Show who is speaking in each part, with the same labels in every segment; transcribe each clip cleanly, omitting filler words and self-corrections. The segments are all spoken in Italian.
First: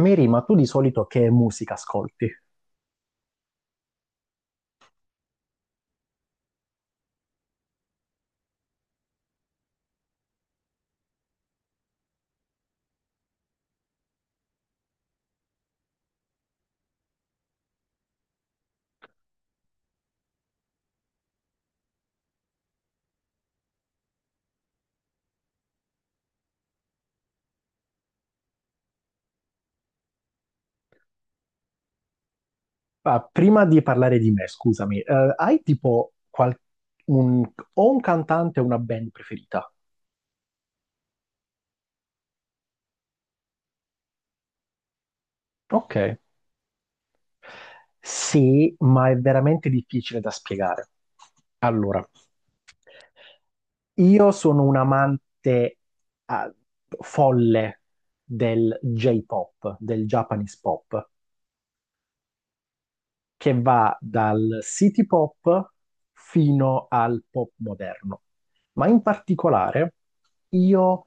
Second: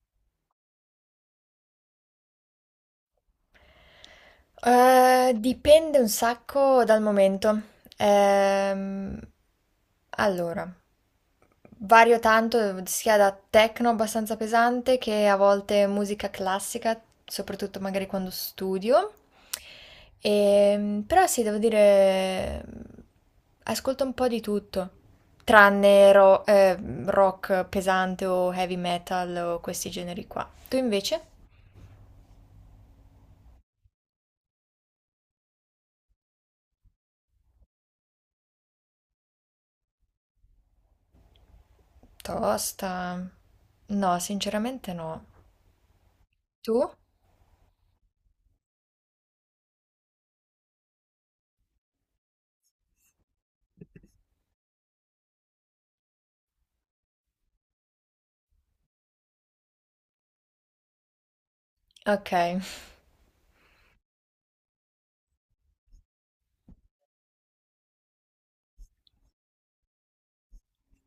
Speaker 1: Mary, ma tu di solito che musica ascolti?
Speaker 2: Dipende un sacco dal momento. Ehm, allora, Vario tanto sia da techno abbastanza pesante che a volte musica classica, soprattutto magari quando studio. Però sì, devo dire, ascolto un po' di tutto, tranne rock pesante o heavy metal o questi generi qua. Tu invece?
Speaker 1: Ah, prima di parlare di me, scusami, hai tipo qual- un- o un cantante o una band preferita?
Speaker 2: Tosta. No, sinceramente no.
Speaker 1: Ok.
Speaker 2: Tu?
Speaker 1: Sì, ma è veramente difficile da spiegare. Allora, io sono un amante ah, folle del J-pop, del Japanese pop,
Speaker 2: Okay.
Speaker 1: che va dal city pop fino al pop moderno. Ma in particolare io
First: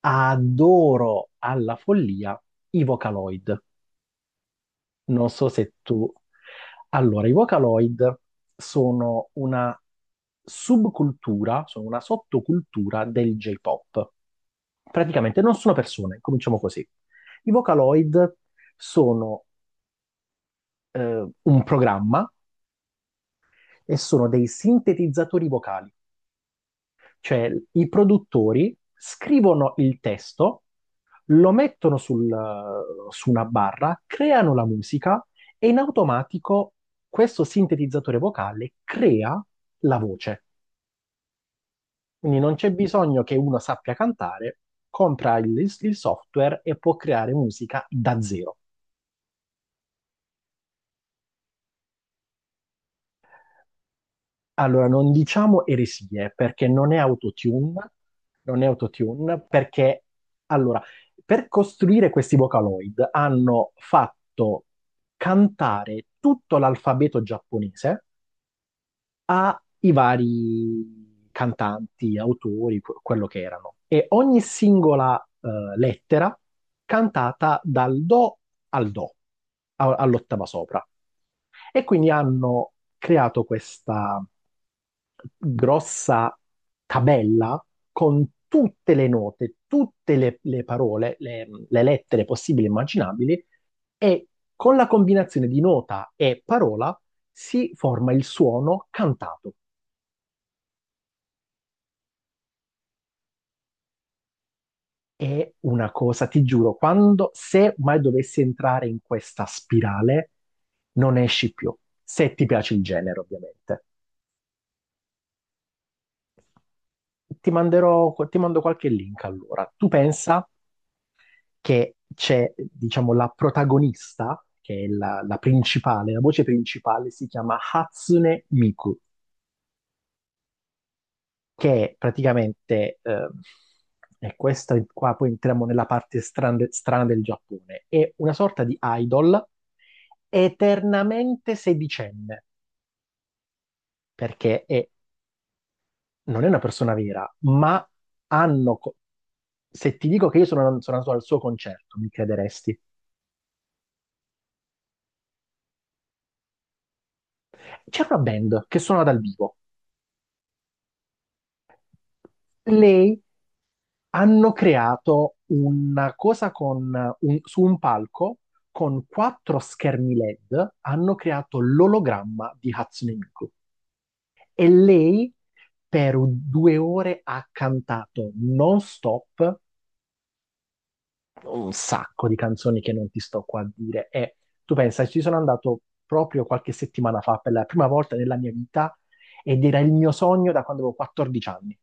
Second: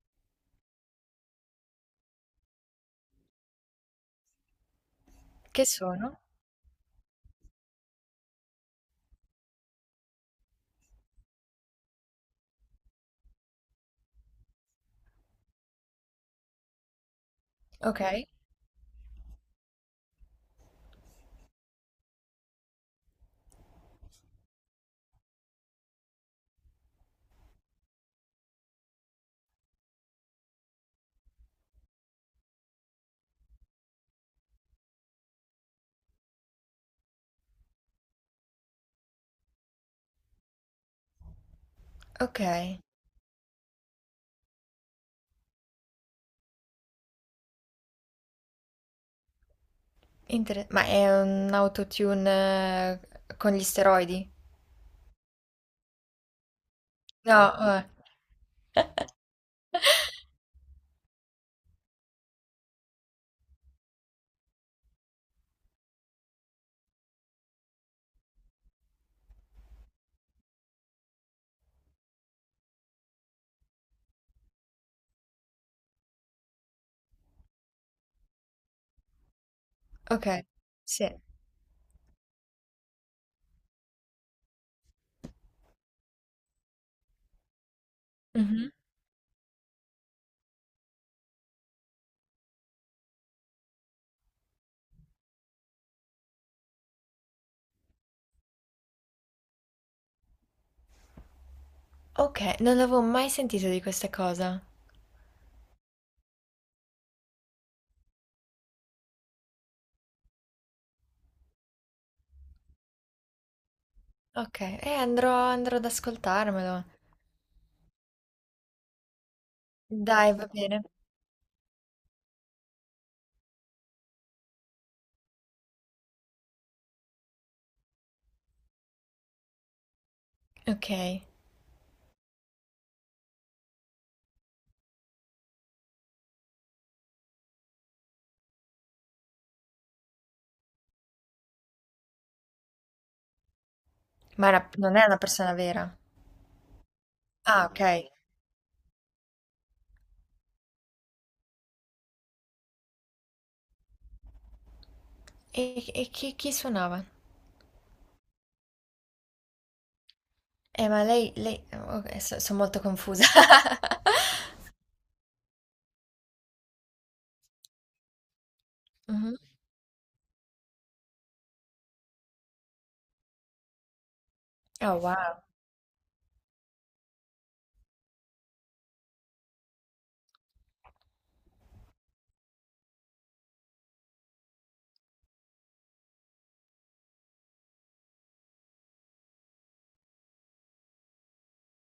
Speaker 1: adoro alla follia i Vocaloid. Non so
Speaker 2: Che
Speaker 1: se tu...
Speaker 2: sono?
Speaker 1: Allora, i Vocaloid sono una sottocultura del J-pop. Praticamente non sono persone, cominciamo così. I
Speaker 2: Okay,
Speaker 1: Vocaloid sono un programma e sono dei sintetizzatori vocali, cioè i produttori scrivono il testo, lo mettono su una barra, creano la musica e in automatico questo sintetizzatore vocale crea la voce. Quindi non c'è
Speaker 2: okay.
Speaker 1: bisogno che uno sappia cantare, compra il software e può creare musica da zero.
Speaker 2: Intere ma è un autotune con gli steroidi?
Speaker 1: Allora, non diciamo eresie perché non è
Speaker 2: No, eh.
Speaker 1: autotune, non è autotune perché, allora, per costruire questi Vocaloid hanno fatto cantare tutto l'alfabeto giapponese ai vari cantanti, autori, quello che erano. E ogni singola lettera cantata dal do al do, all'ottava
Speaker 2: Okay,
Speaker 1: sopra.
Speaker 2: sì.
Speaker 1: E quindi hanno creato questa grossa tabella con
Speaker 2: Mh-mh.
Speaker 1: tutte le note, le parole, le lettere possibili e immaginabili, e con la combinazione di nota e parola si forma il suono cantato.
Speaker 2: Okay, non avevo mai sentito di questa cosa.
Speaker 1: È una cosa, ti giuro, quando se mai dovessi entrare in questa spirale, non esci più, se ti piace il genere, ovviamente.
Speaker 2: Okay, andrò ad ascoltarmelo.
Speaker 1: Ti manderò, ti mando qualche link allora. Tu
Speaker 2: Dai,
Speaker 1: pensa
Speaker 2: va bene.
Speaker 1: che c'è, diciamo, la protagonista, che è la principale, la voce principale, si chiama Hatsune Miku,
Speaker 2: Okay.
Speaker 1: che è praticamente, e questa qua poi entriamo nella parte strana del Giappone, è una sorta di idol eternamente sedicenne,
Speaker 2: Ma
Speaker 1: perché
Speaker 2: era
Speaker 1: è-
Speaker 2: non è una persona vera?
Speaker 1: non è una persona vera,
Speaker 2: Ah,
Speaker 1: ma
Speaker 2: okay.
Speaker 1: hanno... co- se ti dico che io sono andato al suo concerto, mi crederesti?
Speaker 2: E chi suonava?
Speaker 1: C'è una band che suona dal vivo.
Speaker 2: Ma lei lei o okay, so son molto
Speaker 1: Lei
Speaker 2: confusa.
Speaker 1: Hanno creato una cosa con su un palco con
Speaker 2: Mh-mh.
Speaker 1: quattro schermi LED, hanno creato l'ologramma di Hatsune Miku. E
Speaker 2: Oh,
Speaker 1: lei
Speaker 2: wow.
Speaker 1: per due ore ha cantato non stop un sacco di canzoni che non ti sto qua a dire. E tu pensa, ci sono andato proprio qualche settimana fa per la prima volta nella mia vita ed era il mio sogno da quando avevo 14 anni.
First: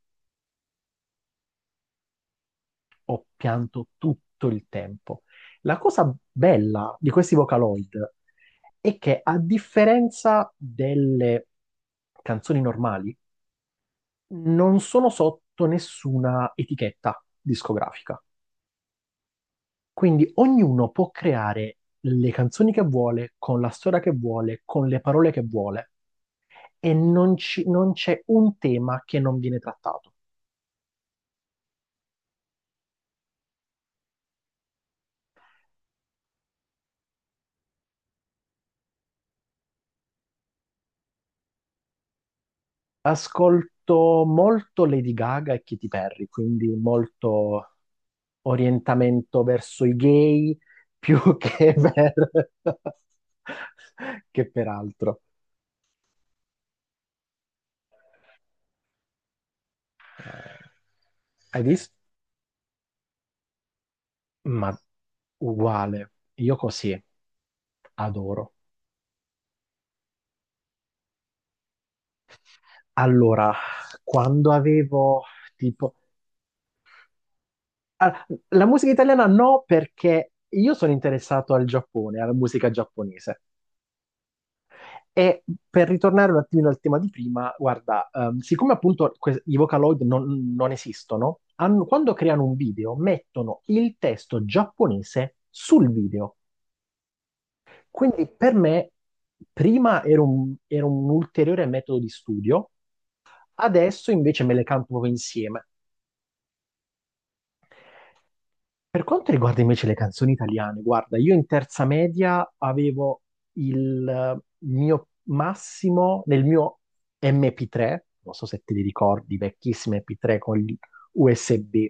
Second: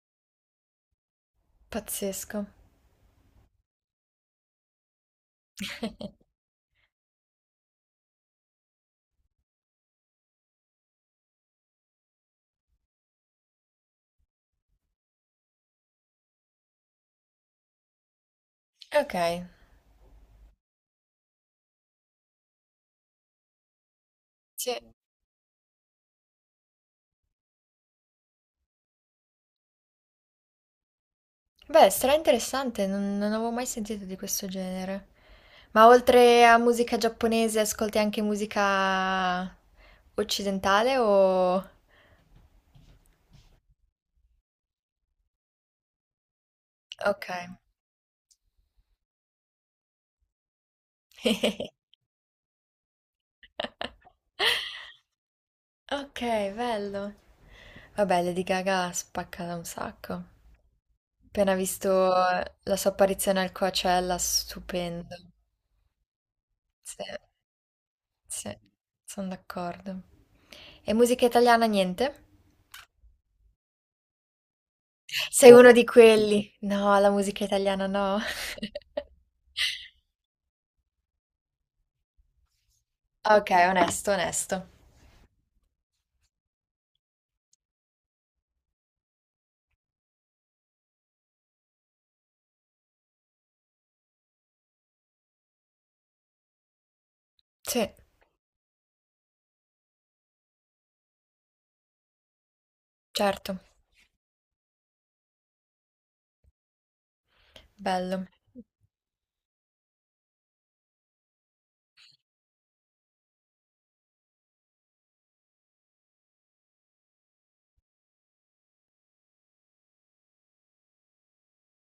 Speaker 2: Pazzesco.
Speaker 1: Ho pianto tutto il tempo. La cosa bella di questi Vocaloid è che a differenza delle canzoni normali, non sono sotto nessuna etichetta discografica.
Speaker 2: Ok,
Speaker 1: Quindi ognuno può creare le canzoni che vuole, con la storia che vuole,
Speaker 2: sì.
Speaker 1: con le parole che vuole e non c'è un tema che non viene trattato.
Speaker 2: Beh, sarà interessante, non, non avevo mai sentito di questo genere. Ma oltre a musica giapponese, ascolti anche musica occidentale o...
Speaker 1: Ascolto molto Lady Gaga e Katy Perry, quindi
Speaker 2: Ok.
Speaker 1: molto orientamento verso i gay più che per altro.
Speaker 2: Ok, bello. Vabbè, Lady Gaga spacca da un sacco.
Speaker 1: Eh,
Speaker 2: Appena
Speaker 1: hai
Speaker 2: visto
Speaker 1: visto?
Speaker 2: la sua apparizione al Coachella,
Speaker 1: Ma
Speaker 2: stupendo.
Speaker 1: uguale, io così
Speaker 2: Sì,
Speaker 1: adoro.
Speaker 2: sì, sono d'accordo. E musica italiana, niente?
Speaker 1: Allora, quando avevo
Speaker 2: Sei uno di
Speaker 1: tipo...
Speaker 2: quelli. No, la musica italiana no.
Speaker 1: ah, la musica italiana no, perché io sono interessato al Giappone, alla musica giapponese.
Speaker 2: Ok, onesto, onesto.
Speaker 1: E per ritornare un attimino al tema di prima, guarda, siccome appunto i Vocaloid non esistono, quando creano un video mettono il testo giapponese sul video.
Speaker 2: Sì,
Speaker 1: Quindi per me prima era era un ulteriore metodo di studio,
Speaker 2: certo.
Speaker 1: adesso invece me le canto proprio insieme.
Speaker 2: Bello.
Speaker 1: Per quanto riguarda invece le canzoni italiane, guarda, io in terza media avevo il mio massimo nel mio MP3, non so se te li ricordi, vecchissime MP3 con gli USB,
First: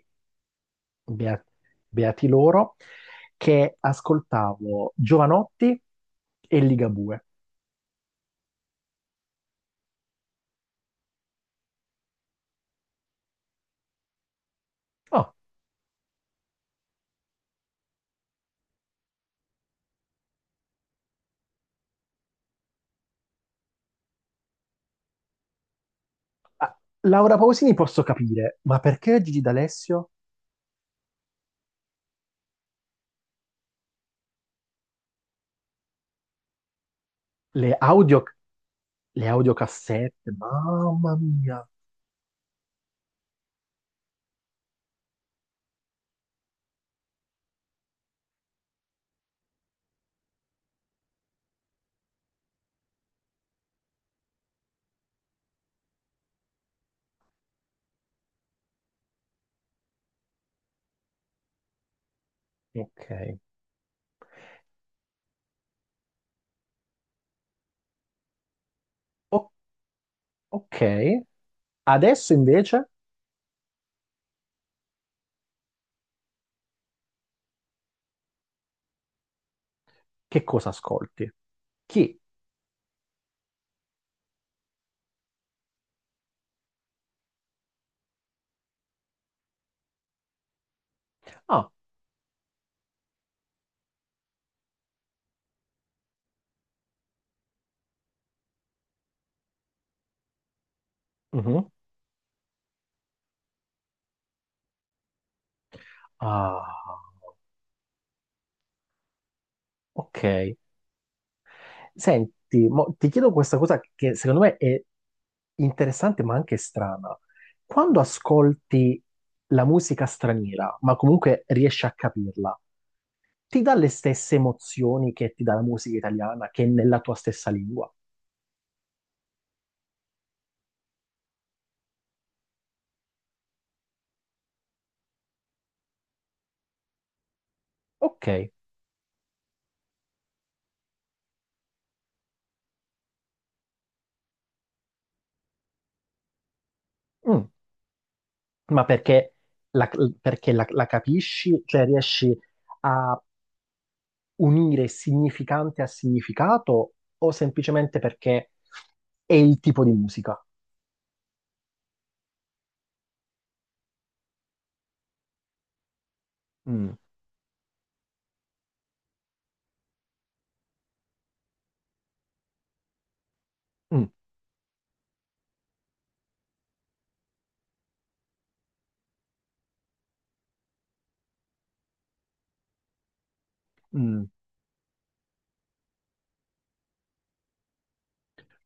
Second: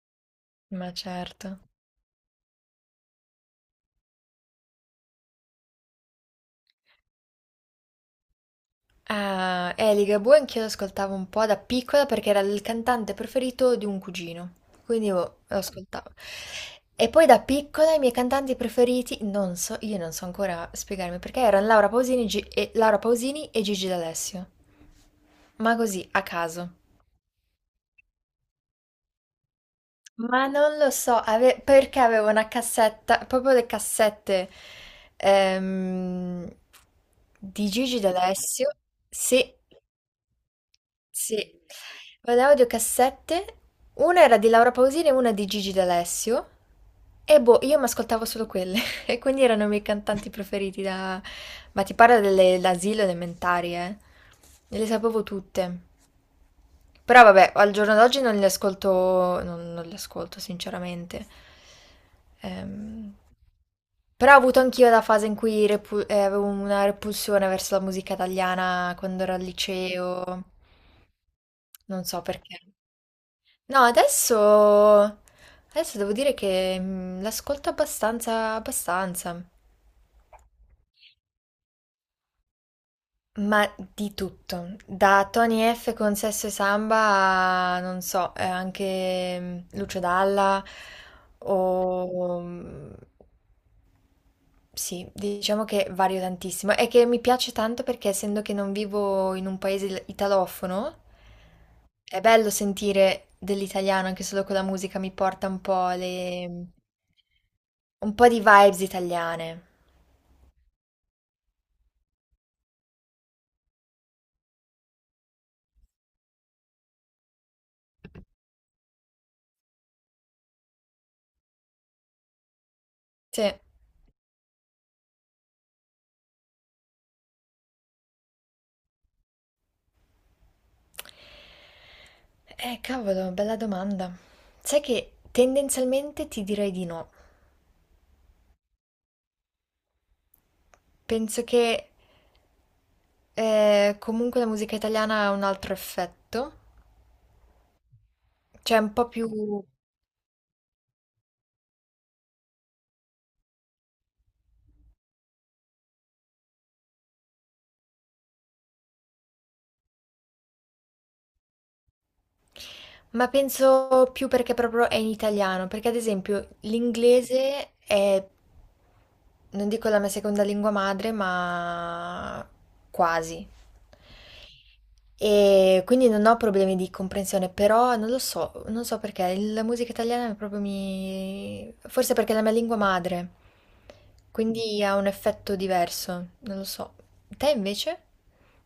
Speaker 2: Ma
Speaker 1: bea-
Speaker 2: certo.
Speaker 1: beati loro, che ascoltavo Giovanotti e Ligabue.
Speaker 2: Ah, Ligabue anch'io l'ascoltavo un po' da piccola perché era il cantante preferito di un cugino. Quindi io
Speaker 1: Oh,
Speaker 2: lo ascoltavo. E poi da piccola i miei cantanti preferiti, non so, io non so ancora spiegarmi perché erano Laura Pausini, Laura Pausini e Gigi D'Alessio. Ma così, a caso.
Speaker 1: ah, Laura Pausini posso capire, ma perché Gigi D'Alessio?
Speaker 2: Ma non lo so, perché avevo una cassetta, proprio le cassette ehm, di
Speaker 1: Le
Speaker 2: Gigi
Speaker 1: audio,
Speaker 2: D'Alessio.
Speaker 1: le
Speaker 2: Sì,
Speaker 1: audiocassette, mamma
Speaker 2: sì.
Speaker 1: mia.
Speaker 2: Guardavo due cassette, una era di Laura Pausini e una di Gigi D'Alessio. E boh, io mi ascoltavo solo quelle, e quindi erano i miei cantanti preferiti da... Ma ti parlo dell'asilo elementari, eh? E le sapevo tutte. Però vabbè, al giorno d'oggi non li ascolto, non, non li ascolto sinceramente.
Speaker 1: Ok.
Speaker 2: Ehm, Però ho avuto anch'io la fase in cui avevo una repulsione verso la musica italiana quando ero al liceo,
Speaker 1: Ok,
Speaker 2: non so
Speaker 1: adesso
Speaker 2: perché.
Speaker 1: invece
Speaker 2: No, adesso, adesso devo dire che l'ascolto abbastanza, abbastanza.
Speaker 1: che cosa ascolti? Chi?
Speaker 2: Ma di tutto, da Tony F con Sesso e Samba a, non so, anche Lucio Dalla
Speaker 1: Ah,
Speaker 2: o... sì, diciamo che vario tantissimo e che mi piace tanto perché essendo che non vivo in un paese italofono,
Speaker 1: mhm.
Speaker 2: è bello sentire dell'italiano anche solo con la musica, mi porta un po' le...
Speaker 1: Ah,
Speaker 2: un po' di vibes italiane.
Speaker 1: ok. Senti, mo ti chiedo questa cosa che secondo me è interessante ma anche strana. Quando ascolti la musica straniera, ma comunque riesci a capirla,
Speaker 2: Sì.
Speaker 1: ti dà le stesse emozioni che ti dà la musica italiana, che è nella tua stessa lingua?
Speaker 2: Cavolo, bella domanda. Sai che tendenzialmente ti direi di no.
Speaker 1: Ok,
Speaker 2: Penso che comunque la musica italiana ha un altro effetto,
Speaker 1: mm.
Speaker 2: cioè
Speaker 1: Ma
Speaker 2: un po'
Speaker 1: perché
Speaker 2: più...
Speaker 1: la, perché la capisci? Cioè riesci a unire significante a significato o semplicemente perché è il tipo di musica?
Speaker 2: ma penso più perché proprio è in italiano, perché ad esempio
Speaker 1: Mm.
Speaker 2: l'inglese è, non dico la mia seconda lingua madre, ma quasi.
Speaker 1: Mm,
Speaker 2: E quindi non ho problemi di comprensione, però non lo so, non so perché, la musica italiana è proprio mi... forse perché è la mia lingua madre,
Speaker 1: mm.
Speaker 2: quindi ha un effetto diverso, non lo so. Te invece?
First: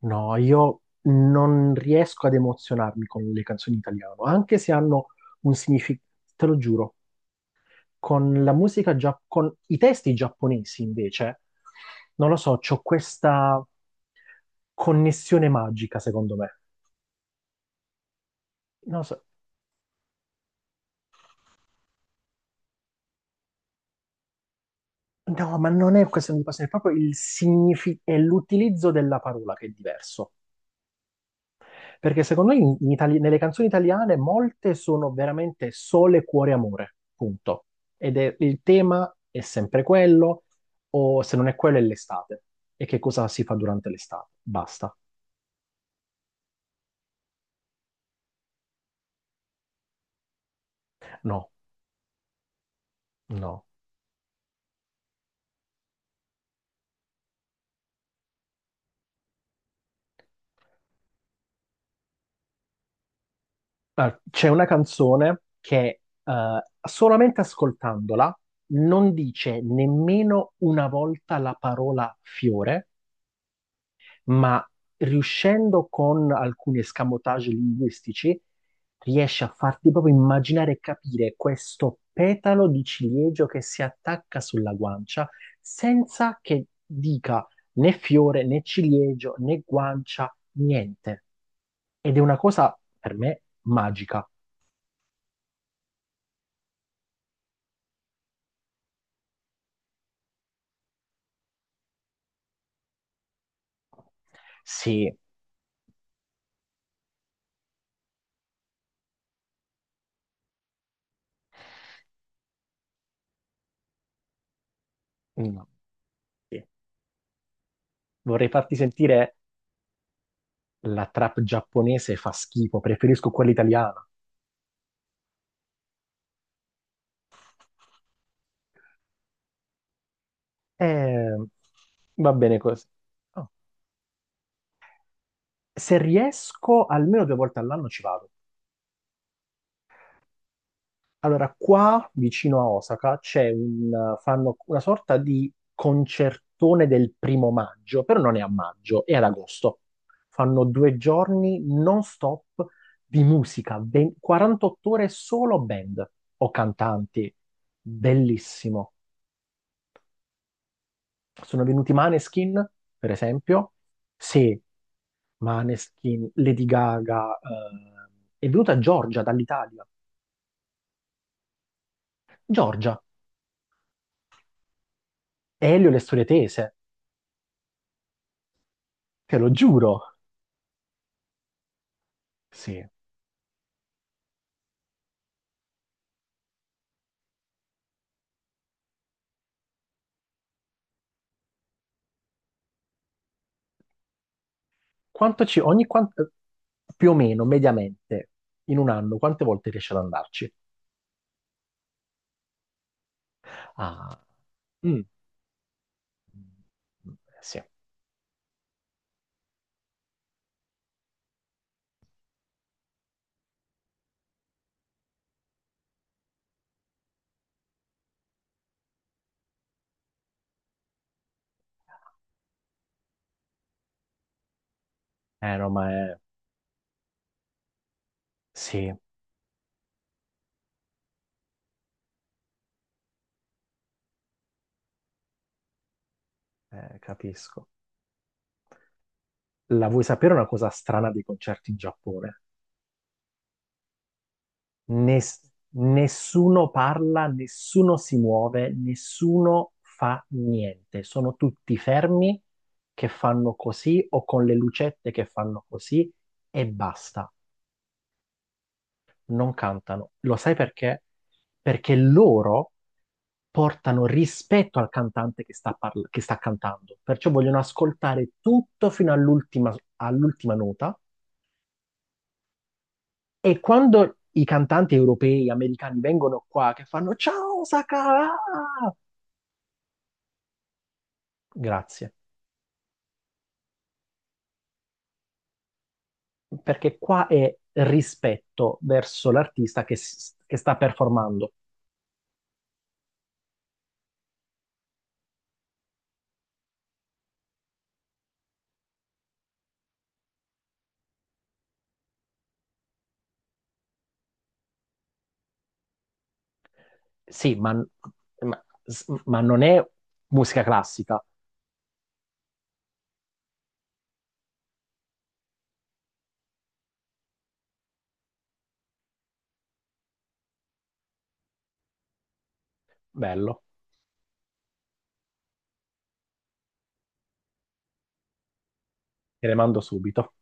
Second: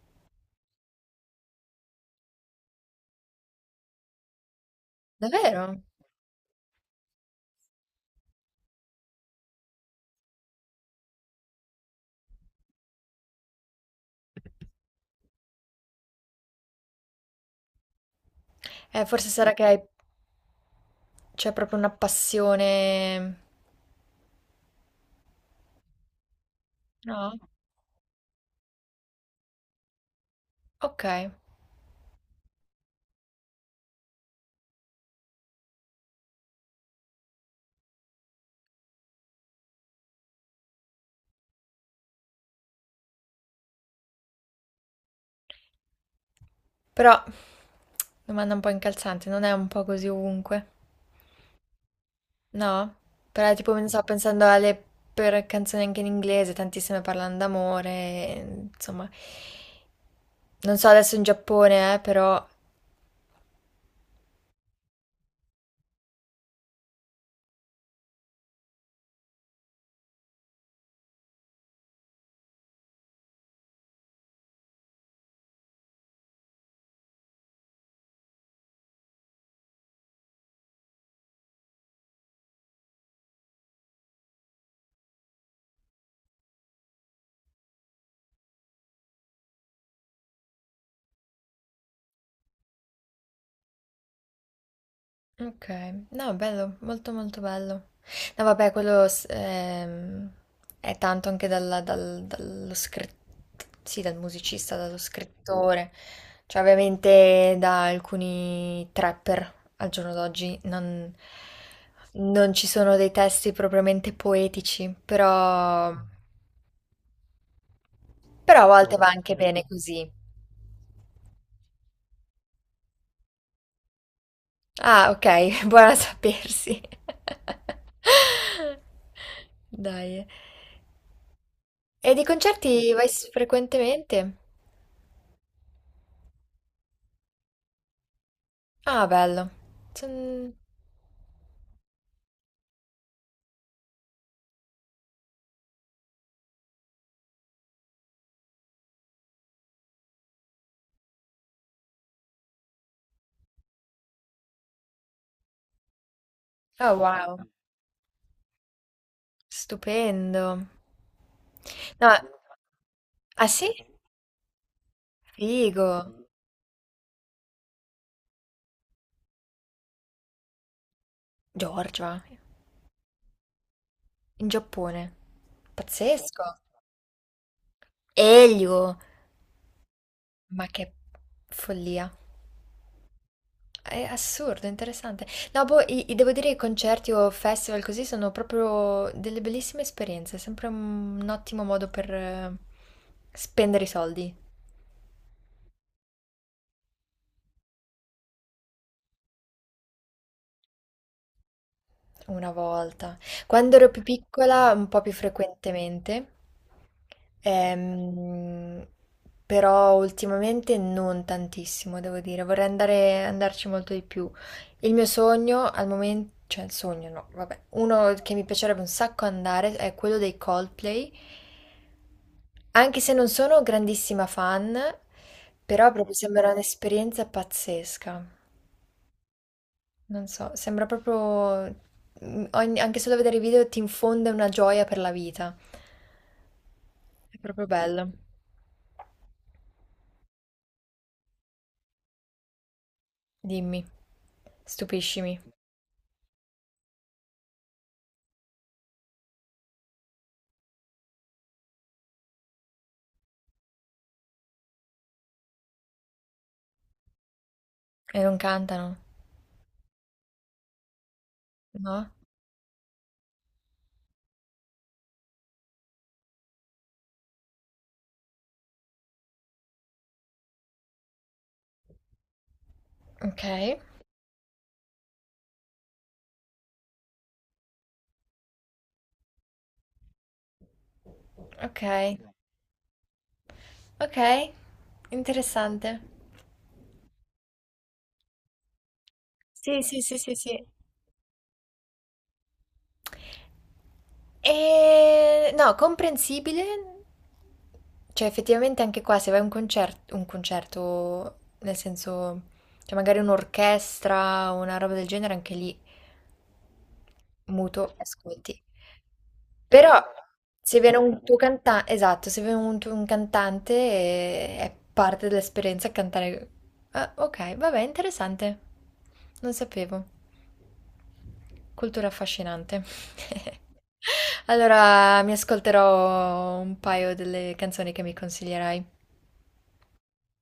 Speaker 1: No, io non riesco ad emozionarmi con le canzoni in italiano, anche se hanno un
Speaker 2: Davvero?
Speaker 1: significato, te lo giuro, con la musica con i testi giapponesi invece, non lo so, c'ho questa connessione magica secondo me. Non lo so.
Speaker 2: Forse sarà che hai... c'è proprio una passione...
Speaker 1: No, ma non è questione di passione, è proprio il
Speaker 2: No?
Speaker 1: è l'utilizzo della parola che è diverso.
Speaker 2: Ok,
Speaker 1: Perché secondo me nelle canzoni italiane molte sono veramente sole, cuore, amore, punto. Ed è il tema è sempre quello, o se non è quello è l'estate. E che cosa si fa durante l'estate? Basta.
Speaker 2: però domanda un po' incalzante, non è un po' così ovunque?
Speaker 1: No,
Speaker 2: No, però
Speaker 1: no.
Speaker 2: tipo non so, pensando alle per canzoni anche in inglese, tantissime parlano d'amore, e, insomma. Non so adesso in Giappone, però...
Speaker 1: Ah, c'è una canzone che solamente ascoltandola non dice nemmeno una volta la parola fiore, ma riuscendo con alcuni escamotage linguistici, riesce a farti proprio immaginare e capire questo petalo di ciliegio che si attacca sulla guancia senza che dica né fiore, né ciliegio, né guancia, niente. Ed è una cosa per me magica.
Speaker 2: Ok, no, bello, molto molto bello. No, vabbè, è tanto anche dallo scritto, sì, dal musicista, dallo
Speaker 1: Sì,
Speaker 2: scrittore. Cioè, ovviamente da alcuni trapper al giorno d'oggi non, non ci sono dei testi propriamente poetici,
Speaker 1: mm,
Speaker 2: però,
Speaker 1: sì. Vorrei
Speaker 2: però a
Speaker 1: farti
Speaker 2: volte va
Speaker 1: sentire
Speaker 2: anche bene così.
Speaker 1: la trap giapponese fa schifo, preferisco quella italiana.
Speaker 2: Ah, ok, buona a sapersi. Dai.
Speaker 1: Eh,
Speaker 2: E di
Speaker 1: va bene così.
Speaker 2: concerti vai
Speaker 1: Oh.
Speaker 2: frequentemente?
Speaker 1: Se riesco, almeno due volte all'anno ci vado.
Speaker 2: Ah, bello. Sen-
Speaker 1: Allora, qua vicino a Osaka c'è fanno una sorta di concertone del primo maggio, però non è a maggio, è ad agosto. Fanno due giorni non stop di musica, 48 ore solo band o
Speaker 2: Oh,
Speaker 1: cantanti.
Speaker 2: wow.
Speaker 1: Bellissimo.
Speaker 2: Stupendo.
Speaker 1: Sono venuti
Speaker 2: No,
Speaker 1: Maneskin, per
Speaker 2: ah sì?
Speaker 1: esempio. Sì,
Speaker 2: Figo.
Speaker 1: Maneskin, Lady Gaga, è venuta Giorgia dall'Italia.
Speaker 2: Georgia,
Speaker 1: Giorgia,
Speaker 2: in Giappone.
Speaker 1: Elio e le storie
Speaker 2: Pazzesco.
Speaker 1: tese,
Speaker 2: Elio.
Speaker 1: te lo giuro.
Speaker 2: Ma che follia.
Speaker 1: Sì.
Speaker 2: È assurdo, interessante. No, boh, devo dire che concerti o festival così sono proprio delle bellissime esperienze, è sempre un ottimo modo per spendere i soldi.
Speaker 1: Quanto ci, ogni quanto, più o meno, mediamente, in un anno, quante volte riesce ad andarci?
Speaker 2: Una volta. Quando ero più
Speaker 1: Ah,
Speaker 2: piccola, un po'
Speaker 1: mm.
Speaker 2: più frequentemente.
Speaker 1: Sì.
Speaker 2: Ehm, Però ultimamente non tantissimo, devo dire, vorrei andare, andarci molto di più. Il mio sogno al momento, cioè il sogno no, vabbè, uno che mi piacerebbe un sacco andare è quello dei Coldplay, anche se non sono grandissima fan,
Speaker 1: Eh no, ma
Speaker 2: però proprio
Speaker 1: è...
Speaker 2: sembra un'esperienza pazzesca.
Speaker 1: Sì,
Speaker 2: Non so, sembra proprio, anche solo vedere i video ti infonde una gioia per la vita. È proprio
Speaker 1: capisco.
Speaker 2: bello.
Speaker 1: La vuoi sapere una cosa strana dei concerti in Giappone?
Speaker 2: Dimmi, stupiscimi.
Speaker 1: Ness- Nessuno parla, nessuno si muove, nessuno fa niente. Sono tutti fermi che fanno così o con le lucette che fanno così e basta,
Speaker 2: E non cantano?
Speaker 1: non cantano. Lo sai perché? Perché
Speaker 2: No?
Speaker 1: loro portano rispetto al cantante che che sta cantando, perciò vogliono ascoltare tutto fino all'ultima nota.
Speaker 2: Ok,
Speaker 1: E quando i cantanti europei, americani vengono qua che fanno "ciao Osaka, ah!",
Speaker 2: ok,
Speaker 1: grazie,
Speaker 2: ok, interessante.
Speaker 1: perché qua è rispetto verso
Speaker 2: Sì,
Speaker 1: l'artista
Speaker 2: sì, sì, sì,
Speaker 1: che
Speaker 2: sì.
Speaker 1: sta performando.
Speaker 2: E... No, comprensibile. Cioè, effettivamente anche qua, se vai a un concerto, nel senso, cioè magari un'orchestra o una roba del genere, anche lì
Speaker 1: Sì, ma,
Speaker 2: muto, ascolti.
Speaker 1: ma non è
Speaker 2: Però
Speaker 1: musica
Speaker 2: se viene
Speaker 1: classica,
Speaker 2: un tuo cantante, esatto, se viene un tuo un cantante è parte dell'esperienza cantare. Ah, ok, vabbè, interessante. Non sapevo. Cultura affascinante.
Speaker 1: bello,
Speaker 2: Allora mi ascolterò un paio delle canzoni che mi consiglierai.
Speaker 1: te le mando subito.